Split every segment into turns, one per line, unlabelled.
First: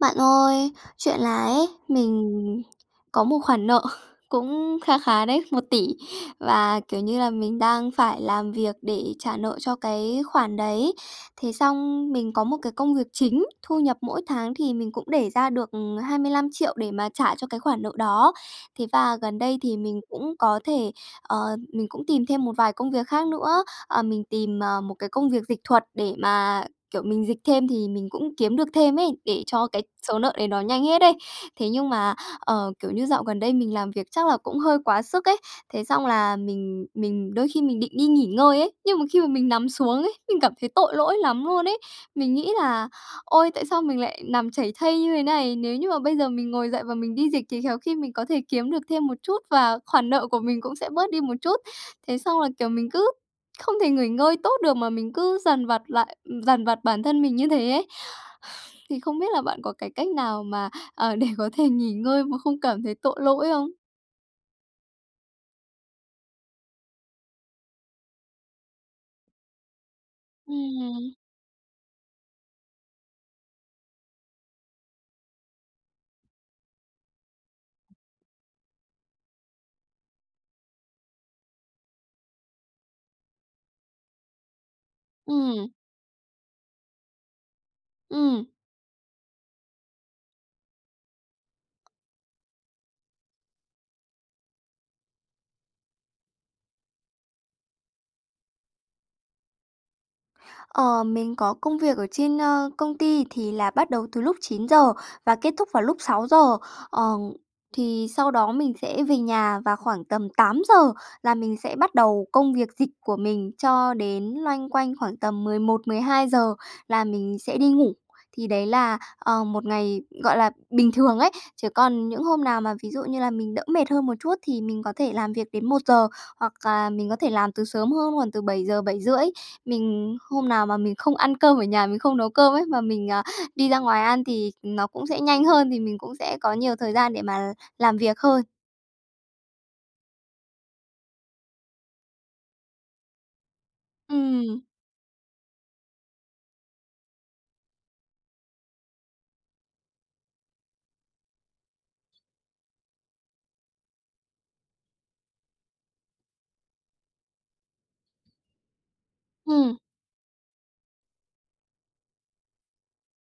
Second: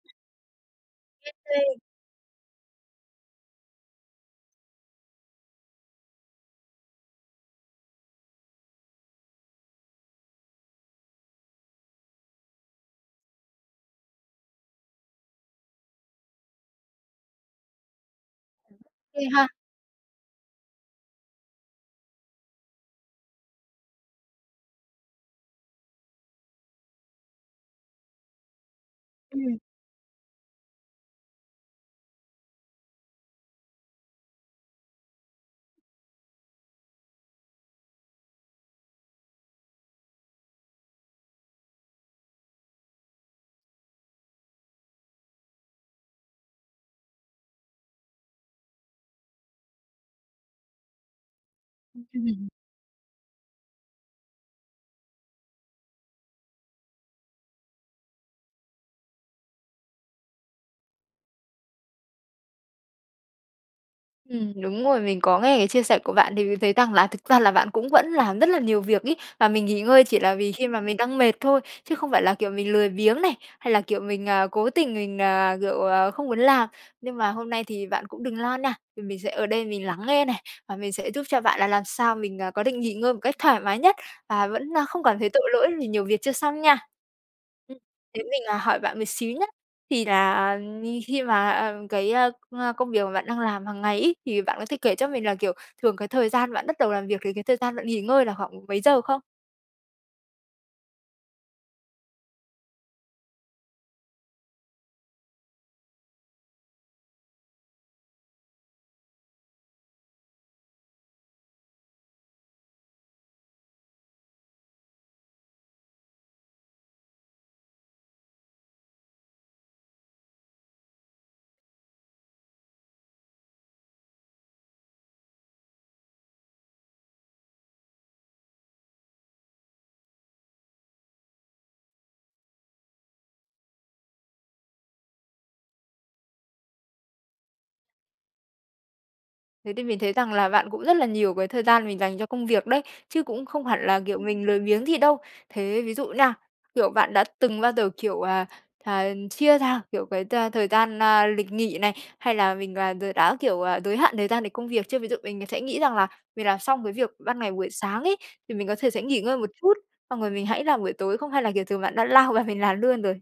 Bạn ơi, chuyện là ấy,
[unintelligible]
mình có một khoản nợ cũng kha khá đấy, 1.000.000.000 và, kiểu như là, mình đang phải làm việc để trả nợ cho cái khoản đấy. Thế xong mình có một cái công việc chính, thu nhập mỗi tháng thì mình cũng để ra được 25.000.000 để mà trả cho cái khoản nợ đó. Thế và
Ghê
gần
ha!
đây thì mình cũng có thể, ờ, mình cũng tìm thêm một vài công việc khác nữa. Ờ, mình tìm, ờ, một cái công việc dịch thuật để mà, kiểu, mình dịch thêm thì mình cũng kiếm được thêm ấy, để
Ừm.
cho cái số nợ đấy nó nhanh hết ấy. Thế nhưng mà, ờ, kiểu như dạo gần đây mình làm việc chắc là cũng hơi quá sức ấy. Thế xong là mình mình đôi khi mình định đi nghỉ ngơi ấy, nhưng mà khi mà mình nằm xuống ấy thì mình cảm thấy tội lỗi lắm luôn ấy. Mình nghĩ là, ôi, tại sao mình lại nằm chảy thây như thế này, nếu như mà bây giờ mình ngồi dậy và mình đi dịch thì khéo khi mình có thể kiếm được thêm một chút, và khoản nợ của mình cũng sẽ bớt đi một chút. Thế xong
Ừm.
là, kiểu, mình cứ không thể nghỉ ngơi tốt được, mà mình cứ dằn vặt lại dằn vặt bản thân mình như thế ấy. Thì không biết là bạn có cái cách nào mà, ờ, để có thể nghỉ ngơi mà không cảm thấy tội lỗi không?
Ừm, đúng rồi, mình có nghe cái chia sẻ của bạn thì mình thấy rằng là thực ra là bạn cũng vẫn làm rất là nhiều việc ấy. Và mình nghỉ ngơi chỉ là vì khi mà mình
Ừm.
đang mệt thôi, chứ không phải là, kiểu, mình lười biếng này. Hay là, kiểu, mình, à, cố tình mình, à, kiểu, ờ, không muốn làm. Nhưng mà hôm nay thì bạn cũng đừng lo nè, vì mình sẽ ở đây mình lắng nghe này, và mình sẽ giúp cho bạn là làm sao mình, ờ, có định nghỉ ngơi một cách thoải mái nhất, và vẫn không cảm thấy tội lỗi
Ừm.
vì nhiều việc chưa xong nha. Ừm. Thế mình,
Ừm.
à, hỏi bạn một xíu nhé. Thì là khi mà cái công công việc mà bạn đang làm hàng ngày ấy, thì bạn có thể kể cho mình là, kiểu, thường cái thời gian bạn bắt đầu làm việc, với cái thời gian bạn nghỉ ngơi là khoảng mấy giờ không?
Ờ, mình có công việc ở trên, ơ, công ty thì là bắt đầu từ lúc 9:00 và kết thúc vào lúc 6:00. Ờ, thì sau đó mình sẽ về nhà và khoảng tầm 8:00 là mình sẽ bắt đầu công việc dịch của mình cho đến loanh quanh khoảng tầm 11:00-12:00 là mình sẽ đi ngủ, thì đấy là, ờ, một ngày, gọi là, bình thường ấy. Chứ còn những hôm nào mà ví dụ như là mình đỡ mệt hơn một chút thì mình có thể làm việc đến 1:00, hoặc là mình có thể làm từ sớm hơn, khoảng từ 7:00-7:30. Mình hôm nào mà mình không ăn cơm ở nhà, mình không nấu cơm ấy, mà mình, à, đi ra ngoài ăn thì nó cũng sẽ nhanh hơn, thì mình cũng sẽ có nhiều thời gian để mà làm việc hơn.
Thế thì mình thấy rằng là bạn cũng rất là nhiều cái thời gian mình dành cho công việc đấy, chứ cũng không hẳn là, kiểu, mình lười
Ừm.
biếng gì đâu. Thế ví dụ nha, kiểu, bạn đã từng bao giờ, kiểu, à, à, chia ra, kiểu, cái t thời gian, a, lịch nghỉ này, hay là mình, à, đ đã, kiểu, giới hạn thời gian để công việc chưa? Ví dụ mình sẽ nghĩ rằng là mình làm xong cái việc ban ngày buổi sáng ấy thì mình có thể sẽ nghỉ ngơi một chút,
Ừm.
xong rồi mình hãy làm buổi tối không hay là, kiểu, thường bạn đã lao vào mình làm luôn rồi?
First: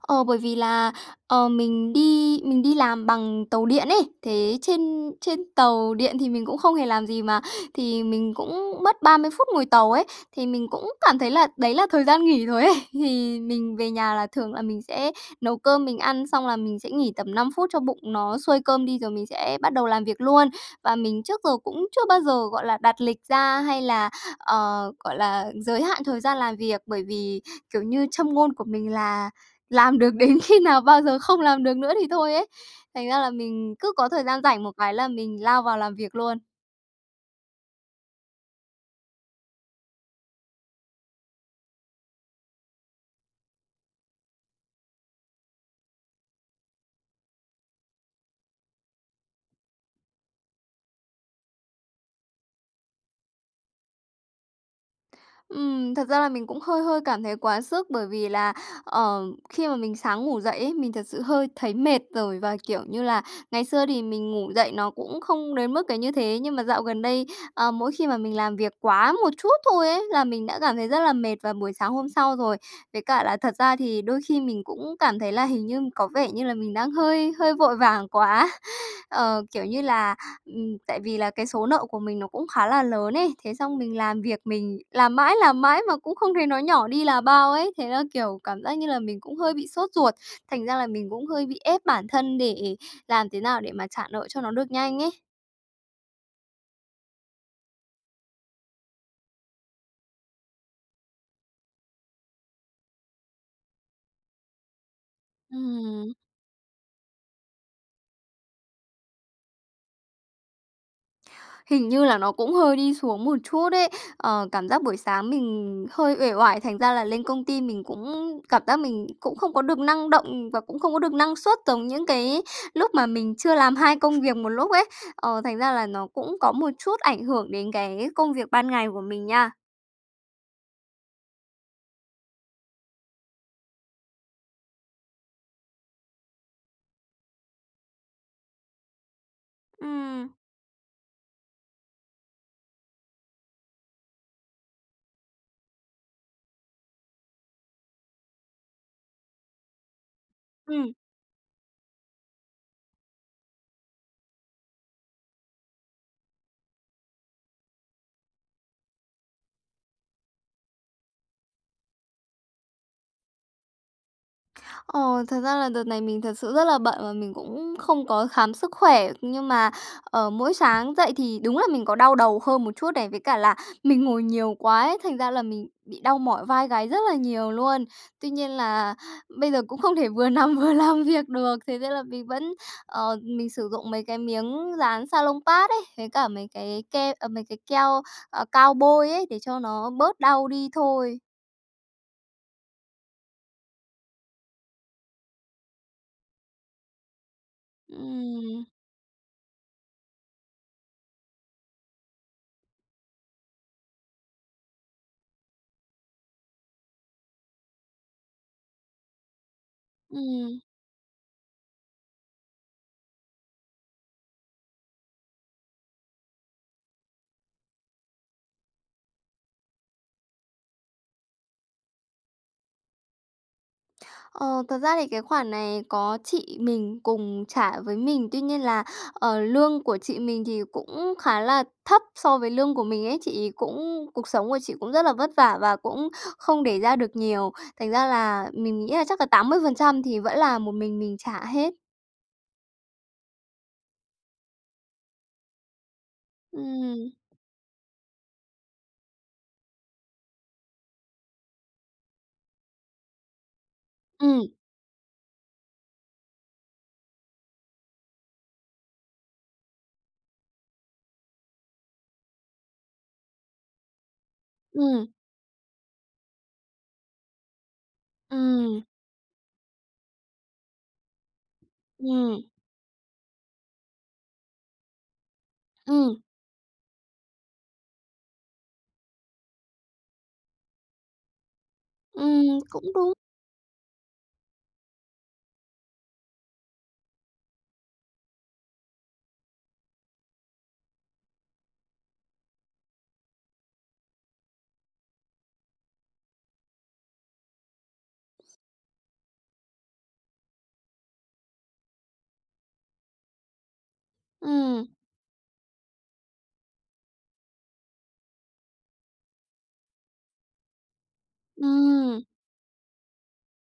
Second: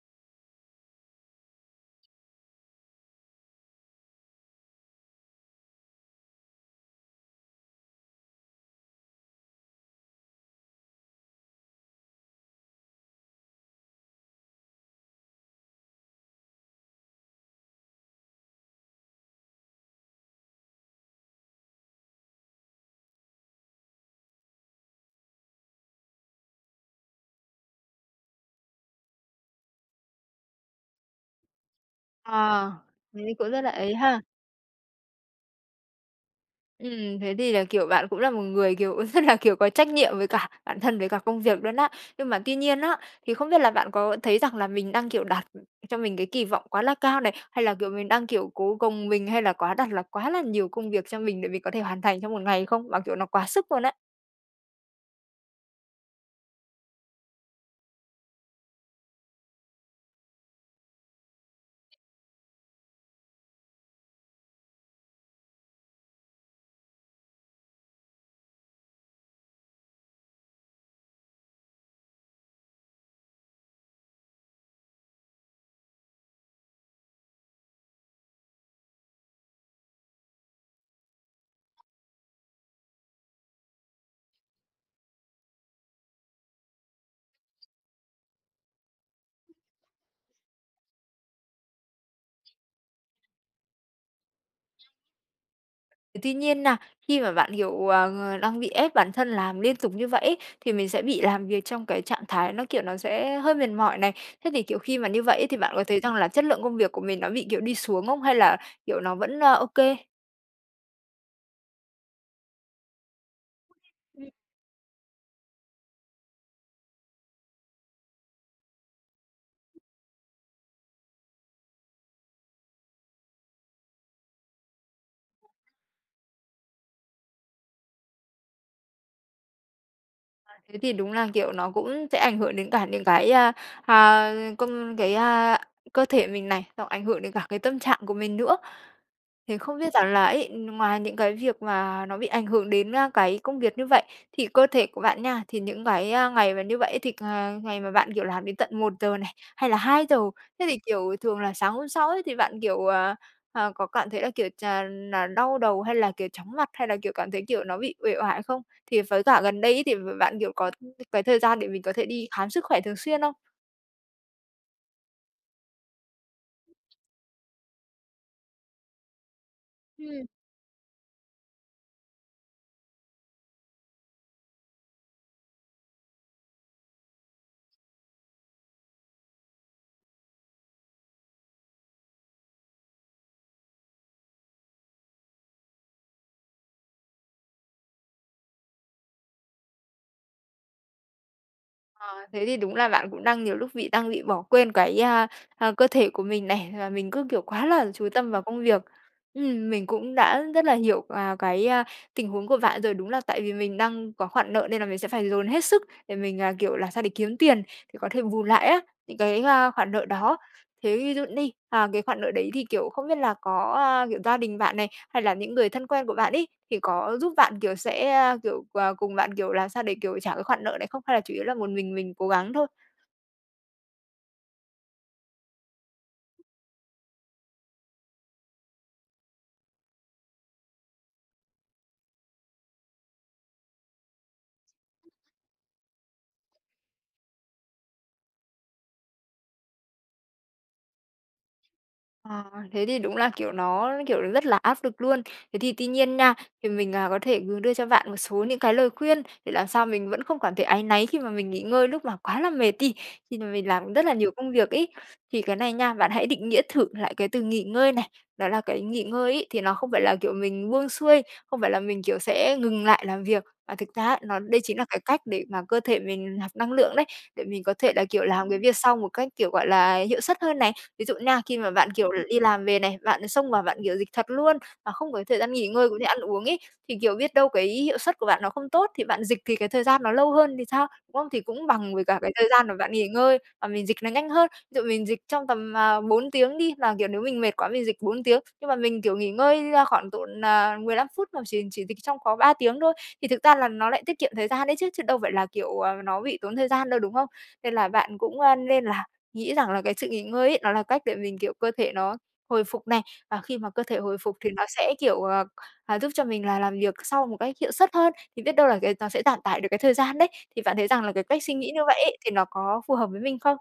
Ờ, bởi vì là, ờ, mình đi mình đi làm bằng tàu điện ấy, thế trên trên tàu điện thì mình cũng không hề làm gì mà, thì mình cũng mất 30 phút ngồi tàu ấy, thì mình cũng cảm thấy là đấy là thời gian nghỉ rồi ấy. Thì mình về nhà là thường là mình sẽ nấu cơm, mình ăn xong là mình sẽ nghỉ tầm 5 phút cho bụng nó xuôi cơm đi rồi mình sẽ bắt đầu làm việc luôn. Và mình trước giờ cũng chưa bao giờ, gọi là, đặt lịch ra hay là, ờ, gọi là, giới hạn thời gian làm việc, bởi vì, kiểu như, châm ngôn của mình là làm được đến khi nào bao giờ không làm được nữa thì thôi ấy,
Ờ.
thành ra là
Thế cũng rất là
mình cứ
ấy
có
ha.
thời gian rảnh một cái là mình lao vào làm việc luôn.
Ừm, thế thì là, kiểu, bạn cũng là một người, kiểu, rất là, kiểu, có trách nhiệm với cả bản thân với cả công việc luôn á! Nhưng mà tuy nhiên á, thì không biết là bạn có thấy rằng là mình đang, kiểu, đặt cho mình cái kỳ vọng quá là cao này, hay là, kiểu, mình đang, kiểu, cố gồng mình, hay là quá đặt là quá là nhiều công việc cho mình để mình có thể hoàn thành trong một ngày không? Mà kiểu nó quá sức luôn á!
Ừm, thật ra là mình cũng hơi hơi cảm thấy quá sức bởi vì là, ờ, khi mà mình sáng ngủ dậy ấy, mình thật sự hơi thấy mệt rồi và, kiểu như là, ngày xưa thì mình ngủ dậy nó cũng không đến mức cái như thế. Nhưng mà dạo gần đây, ờ, mỗi khi mà mình làm việc quá một chút thôi ấy, là mình đã cảm thấy rất là mệt vào buổi sáng hôm sau rồi. Với cả là thật ra thì đôi khi mình cũng cảm thấy là hình như có vẻ như là mình đang hơi hơi vội vàng quá. Ờ, kiểu như là, ừm, tại vì là cái số nợ của mình nó cũng khá là lớn ấy. Thế xong mình làm việc mình làm mãi, làm mãi mà cũng không thấy nó nhỏ đi là bao ấy, thế là, kiểu, cảm giác như là mình cũng hơi bị sốt ruột. Thành ra là mình cũng hơi bị ép bản thân để làm thế nào để mà trả nợ cho nó được nhanh ấy.
Tuy nhiên nha khi mà bạn, kiểu, ờ, đang bị ép bản thân làm liên tục như vậy ấy, thì mình sẽ bị làm việc trong cái trạng thái nó, kiểu, nó sẽ hơi mệt mỏi này. Thế thì, kiểu, khi mà như vậy ấy thì bạn có thấy
Ừm.
rằng là chất lượng công việc của mình nó bị, kiểu, đi xuống không hay là, kiểu, nó vẫn OK?
Hình như là nó cũng hơi đi xuống một chút ấy.
[unintelligible]
Ờ, cảm giác buổi sáng mình hơi uể oải, thành ra là lên công ty mình cũng cảm giác mình cũng không có được năng động và cũng không có được năng suất giống những cái lúc mà mình chưa làm hai công việc một lúc ấy. Ờ, thành ra là nó cũng có một chút ảnh hưởng đến cái công việc ban ngày của mình nha.
[unintelligible] Thế thì đúng là kiểu nó cũng sẽ ảnh hưởng đến cả những cái, à, a, công cái, a, cơ thể mình này, hoặc ảnh hưởng đến cả cái tâm trạng của mình nữa. Thì không biết rằng là
Ừm.
ấy, ừm, ngoài những cái việc mà nó bị ảnh hưởng đến, a, cái công việc như vậy, thì cơ thể của bạn nha, thì những cái, a, ngày mà như vậy á thì ờ, ngày mà bạn, kiểu, làm đến tận 1:00 này, hay là 2:00, thế thì,
Ừm.
kiểu, thường là sáng hôm sau ấy thì bạn, kiểu, ờ, ờ, có cảm thấy là, kiểu, ch là đau đầu hay là, kiểu, chóng mặt hay là, kiểu, cảm thấy kiểu nó bị uể oải không? Thì với cả gần đây ấy thì b bạn, kiểu, có [unintelligible] cái thời gian để mình có thể đi khám sức khỏe thường xuyên không?
Ồ, thật ra là đợt này mình thật sự rất là bận và mình cũng không có khám sức khỏe nhưng mà,
Ừm.
ờ, mỗi sáng dậy thì đúng là mình có đau đầu hơn một chút này, với cả là mình ngồi nhiều quá ấy, thành ra là mình bị đau mỏi vai gáy rất là nhiều luôn. Tuy nhiên là bây giờ cũng không thể vừa nằm vừa làm việc được. Thế nên là mình vẫn ờ, mình sử dụng mấy cái miếng dán Salonpas ấy, với cả mấy cái ke à, mấy cái keo, à, cao bôi ấy để cho nó bớt đau đi thôi.
Ờ, thế thì đúng là bạn cũng đang nhiều lúc bị đang bị bỏ quên cái, a, à, cơ thể của mình này, và mình cứ, kiểu, quá là chú tâm vào công
Ừm.
việc. Ừm, mình cũng đã rất là hiểu, à, cái, a, tình huống của bạn rồi. Đúng là tại vì mình đang có khoản nợ nên là mình sẽ phải dồn hết sức để mình, à, kiểu, là sao để kiếm tiền thì có thể bù lại á, những cái, ơ, khoản nợ đó.
Ừm.
Thế ví dụ đi, à, cái khoản nợ đấy thì, kiểu, không biết là có, ơ, kiểu, gia đình bạn này, hay là những người thân quen của bạn ấy, thì có giúp bạn, kiểu, sẽ, ơ, kiểu, ờ, cùng bạn, kiểu, làm sao để, kiểu, trả cái khoản nợ đấy không? Hay là chủ yếu là một mình mình cố gắng thôi?
Ờ, thật ra thì cái khoản này có chị mình cùng trả với mình. Tuy nhiên là, ờ, lương của chị mình thì cũng khá là thấp so với lương của mình ấy, chị ấy cũng cuộc sống của chị cũng rất là vất vả và cũng không để ra được nhiều. Thành ra là mình mình nghĩ là chắc là 80% thì vẫn là một mình mình trả hết.
À, thế thì đúng là, kiểu, nó, kiểu, rất là áp lực luôn. Thế thì tuy nhiên nha, thì mình, ờ,
Ừm.
có thể đưa cho bạn một số những cái lời khuyên để làm sao mình vẫn không cảm thấy áy náy khi mà mình nghỉ ngơi lúc mà quá là mệt đi. Thì vì làm rất là nhiều
Ừm.
công việc ấy. Thì cái này nha, bạn hãy định nghĩa thử lại cái từ nghỉ ngơi này. Đó là cái nghỉ ngơi ấy, thì nó không phải là, kiểu, mình buông xuôi, không phải là mình, kiểu, sẽ ngừng lại làm việc. Mà thực ra á, nó đây chính là cái
Ừm.
cách để mà cơ thể mình nạp năng lượng đấy, để mình có thể là, kiểu, làm cái việc
Ừm.
sau một cách, kiểu, gọi là, hiệu suất hơn này. Ví dụ nha, khi mà bạn, kiểu, đi
Ừm.
làm về này, bạn xông vào bạn, kiểu, dịch thuật luôn mà không có thời gian nghỉ ngơi cũng như ăn
Ừm.
uống ấy. Thì, kiểu, biết đâu cái hiệu suất của bạn nó không tốt thì bạn dịch thì cái thời gian nó lâu hơn thì sao, đúng không? Thì cũng bằng với cả cái thời
Ừm,
gian mà
cũng
bạn nghỉ
đúng.
ngơi và mình dịch nó nhanh hơn. Ví dụ mình dịch trong tầm, à, 4 tiếng đi. Mà, kiểu, nếu mình mệt quá mình dịch 4 tiếng, nhưng mà mình, kiểu, nghỉ ngơi, ơ, khoảng độ nà 15 phút mà chỉ chỉ dịch trong có 3 tiếng thôi. Thì thực ra là nó lại tiết kiệm thời gian đấy chứ, chứ đâu phải là, kiểu, ờ, nó bị tốn thời gian đâu, đúng không? Nên là bạn cũng, ơ, nên là nghĩ rằng là cái sự nghỉ ngơi ấy, nó là cách để mình, kiểu, cơ thể nó hồi phục này. Và khi mà cơ thể hồi phục thì nó
Ừm.
sẽ, kiểu, ờ, ờ, giúp cho mình là làm việc sau một cách hiệu suất hơn. Thì biết đâu cái nó sẽ giảm tải được cái thời gian đấy. Thì bạn thấy rằng là cái cách suy nghĩ như vậy ấy,
Ừm.
thì nó có phù hợp với mình không?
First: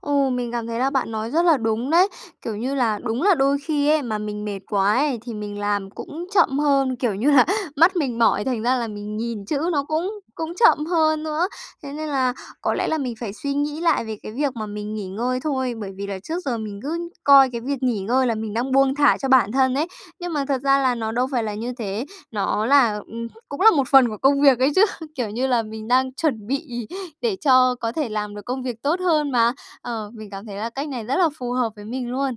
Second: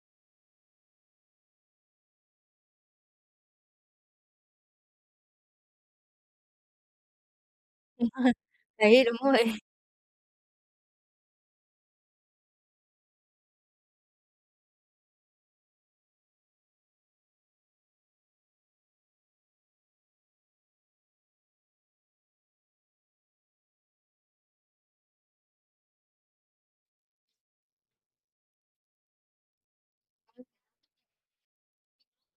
Ừ, mình cảm thấy là bạn nói rất là đúng đấy. Kiểu như là, đúng là đôi khi ấy mà mình mệt quá ấy thì mình làm cũng chậm hơn, kiểu như là mắt mình
[unintelligible]
mỏi thành ra là
Đấy, đúng
mình nhìn
rồi.
chữ nó cũng cũng chậm hơn nữa. Thế nên là có lẽ là mình phải suy nghĩ lại về cái việc mà mình nghỉ ngơi thôi, bởi vì là trước giờ mình cứ coi cái việc nghỉ ngơi là mình đang buông thả cho bản thân ấy. Nhưng mà thật ra là nó đâu phải là như thế, nó là, ừm, cũng là một phần của công việc ấy chứ, kiểu như là mình đang chuẩn bị để cho có thể làm được công việc tốt hơn mà. Ờ, mình cảm thấy là cách này rất là phù hợp với mình luôn.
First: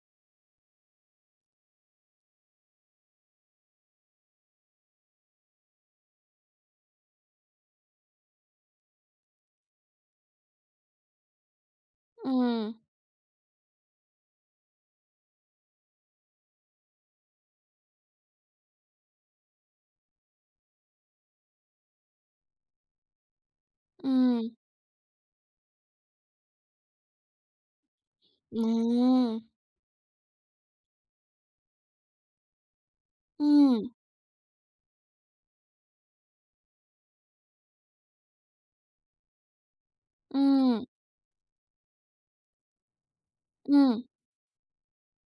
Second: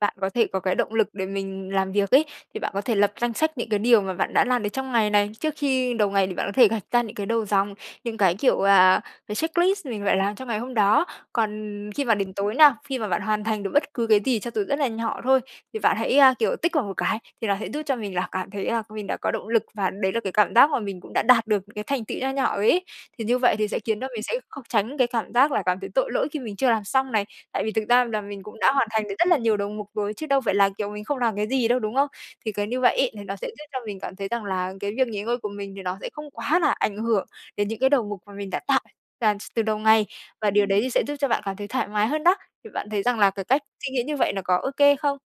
Bạn có thể có cái động lực để mình làm việc ấy thì bạn có thể lập danh sách những cái điều mà bạn đã làm được trong ngày này. Trước khi đầu ngày thì bạn có thể gạch ra những cái đầu dòng, những cái kiểu, à, cái checklist mình phải làm trong ngày hôm đó. Còn khi mà đến tối nào,
Ừm.
khi mà bạn hoàn thành được bất cứ cái gì cho dù rất là nhỏ thôi thì bạn hãy, ơ, kiểu, tích vào một cái, thì nó sẽ giúp cho mình là cảm thấy là mình đã có động lực và đấy là cái cảm giác mà mình cũng đã đạt được những cái thành tựu nho nhỏ rồi ấy. Thì như vậy thì sẽ khiến cho mình sẽ
Ừm.
không tránh cái cảm giác là cảm thấy tội lỗi khi mình chưa làm xong này. Tại vì thực ra là mình cũng đã hoàn thành được rất là
Ừm.
nhiều đầu mục rồi chứ đâu phải là kiểu mình không làm cái gì đâu, đúng không? Thì cái như vậy ấy thì nó sẽ giúp cho
Ừm.
mình cảm thấy rằng là cái việc nghỉ ngơi của mình thì nó sẽ không quá là ảnh hưởng đến những cái đầu mục mà mình đã tạo ra s từ đầu ngày, và điều đấy
Ừm.
thì sẽ giúp cho bạn cảm thấy thoải mái hơn đó. Thì bạn thấy rằng là cái cách suy nghĩ
Ừm.
như vậy nó có ô kê không?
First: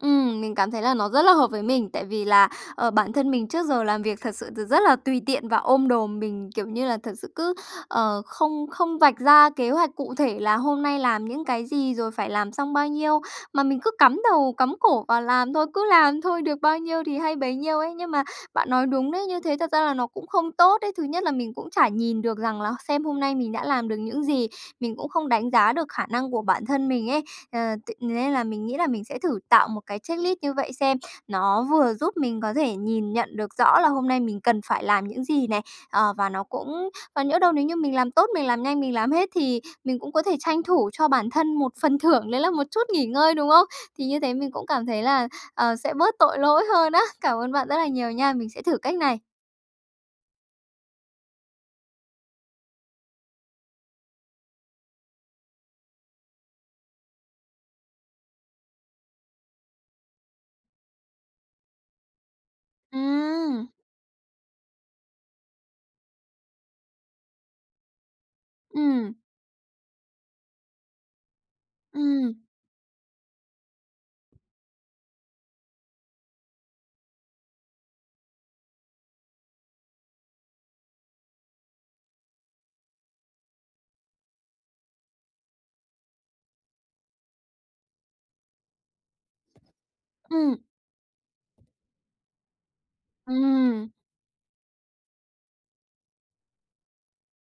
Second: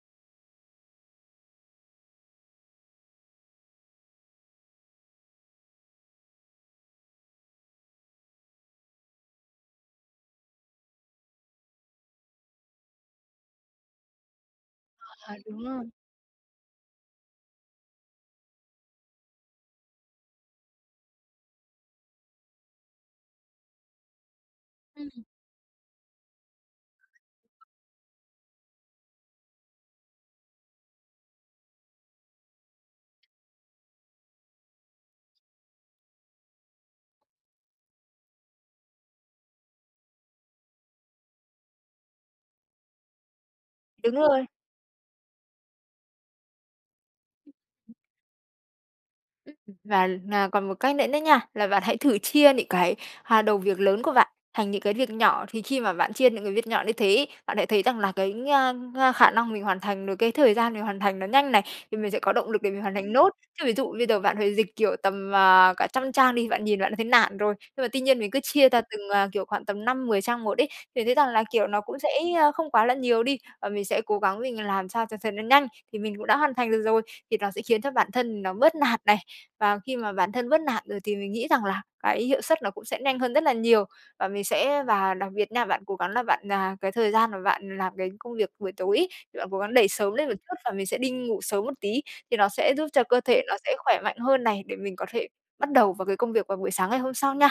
Ừm, mình cảm thấy là nó rất là hợp với mình tại vì là, ờ, bản thân mình trước giờ làm việc thật sự thì rất là tùy tiện và ôm đồm. Mình, kiểu như là, thật sự cứ, ờ, không không vạch ra kế hoạch cụ thể là hôm nay làm những cái gì, rồi phải làm xong bao nhiêu, mà mình cứ cắm đầu cắm cổ vào
Ờ,
làm
đúng
thôi, cứ
rồi.
làm thôi được bao nhiêu thì hay bấy nhiêu ấy. Nhưng mà bạn nói đúng đấy, như thế thật ra là nó cũng không tốt đấy. Thứ nhất là mình cũng chả nhìn được rằng là xem hôm nay mình đã làm được những gì, mình
Ừm.
cũng không đánh giá được khả năng của bản thân mình ấy. Ờ, t nên là mình nghĩ là mình sẽ thử tạo một cái checklist như vậy xem. Nó vừa giúp mình có thể nhìn nhận được rõ là hôm nay mình cần phải làm những gì này, ờ, và nó cũng còn nhỡ đâu nếu như mình làm tốt, mình làm nhanh, mình làm hết thì mình cũng có thể tranh thủ cho bản thân một phần thưởng đấy là một chút nghỉ ngơi, đúng không? Thì
Đúng
như thế
rồi.
mình cũng cảm thấy là, ờ, sẽ bớt tội lỗi hơn á. Cảm ơn bạn rất là nhiều nha, mình sẽ thử cách này!
Ừm. Và, ờ, còn một cách nữa đó nha, là bạn hãy thử chia những cái hà đầu việc lớn của bạn thành những cái việc nhỏ. Thì khi mà bạn chia những cái việc nhỏ như thế ấy, bạn sẽ thấy rằng là cái, a, a, khả năng mình hoàn thành rồi cái thời gian mình hoàn thành nó nhanh này, thì mình sẽ có động lực để mình hoàn thành nốt. Chứ
Ừm.
ví dụ bây giờ bạn phải dịch, kiểu, tầm, à, cả trăm trang đi, bạn nhìn bạn đã thấy nản rồi. Nhưng mà tuy nhiên mình cứ chia ra từng,
Ừm.
à, kiểu, khoảng tầm 5-10 trang một ấy, thì thấy rằng là, kiểu, nó cũng sẽ
Ừm.
không quá là nhiều đi. Và mình sẽ cố gắng mình làm sao cho thật là nhanh, thì mình cũng đã hoàn thành được rồi thì nó sẽ khiến cho bản thân mình nó bớt nản này. Và khi mà bản thân bớt nản rồi thì mình nghĩ rằng là cái hiệu suất nó cũng sẽ nhanh hơn rất là nhiều. Và mình sẽ và đặc biệt nha, bạn cố gắng là bạn, à cái thời gian mà bạn làm cái công việc buổi tối ấy thì bạn cố gắng đẩy sớm lên một chút,
Ừm.
và mình sẽ đi ngủ sớm một tí thì nó sẽ giúp cho cơ thể nó sẽ
Ừm.
khỏe mạnh hơn này để mình có thể bắt đầu vào cái công việc vào buổi sáng ngày hôm sau nha.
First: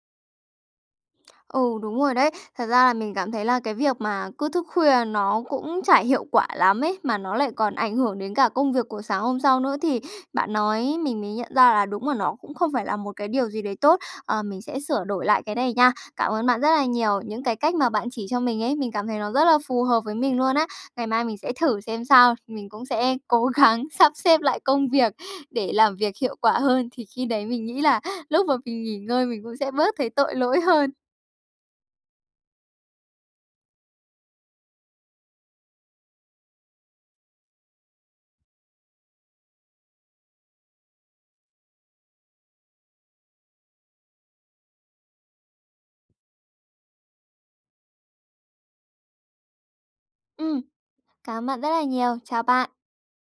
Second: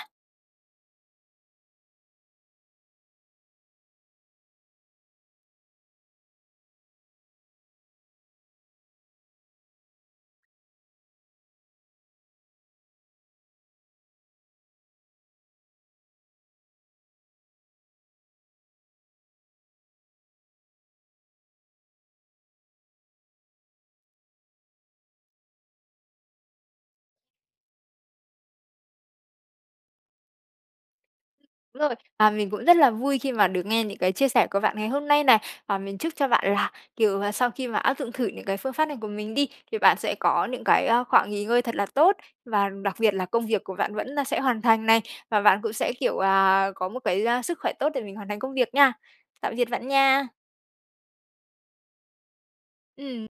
Ừ, đúng rồi đấy. Thật ra là mình cảm thấy là cái việc mà cứ thức khuya nó cũng chả hiệu quả lắm ấy, mà nó lại còn ảnh hưởng đến cả công việc của sáng hôm sau nữa. Thì bạn nói mình mới nhận ra là đúng là nó cũng không phải là một cái điều gì đấy tốt. Ờ, mình sẽ sửa đổi lại cái này nha, cảm ơn bạn rất là nhiều. Những cái cách mà bạn chỉ cho mình ấy, mình cảm thấy nó rất là phù hợp với mình luôn á, ngày mai mình sẽ thử xem sao. Mình cũng sẽ cố gắng sắp xếp lại công việc để làm việc hiệu quả hơn, thì khi đấy mình nghĩ là lúc mà mình nghỉ ngơi mình cũng sẽ bớt thấy tội lỗi hơn.
Đúng rồi, và mình cũng rất là vui khi mà được nghe những cái chia sẻ của bạn ngày hôm nay này. Và mình chúc cho bạn là, kiểu, sau khi mà áp dụng thử những cái phương pháp này của mình đi, thì bạn sẽ có những cái, à, khoảng nghỉ ngơi thật là tốt, và đặc biệt là công việc của bạn vẫn, à, sẽ hoàn thành này. Và bạn cũng sẽ, kiểu, à, có một cái sức khỏe tốt để mình hoàn thành công việc nha. Tạm biệt bạn nha!
Ừm. Cảm ơn bạn rất là nhiều! Chào bạn!
Ừm.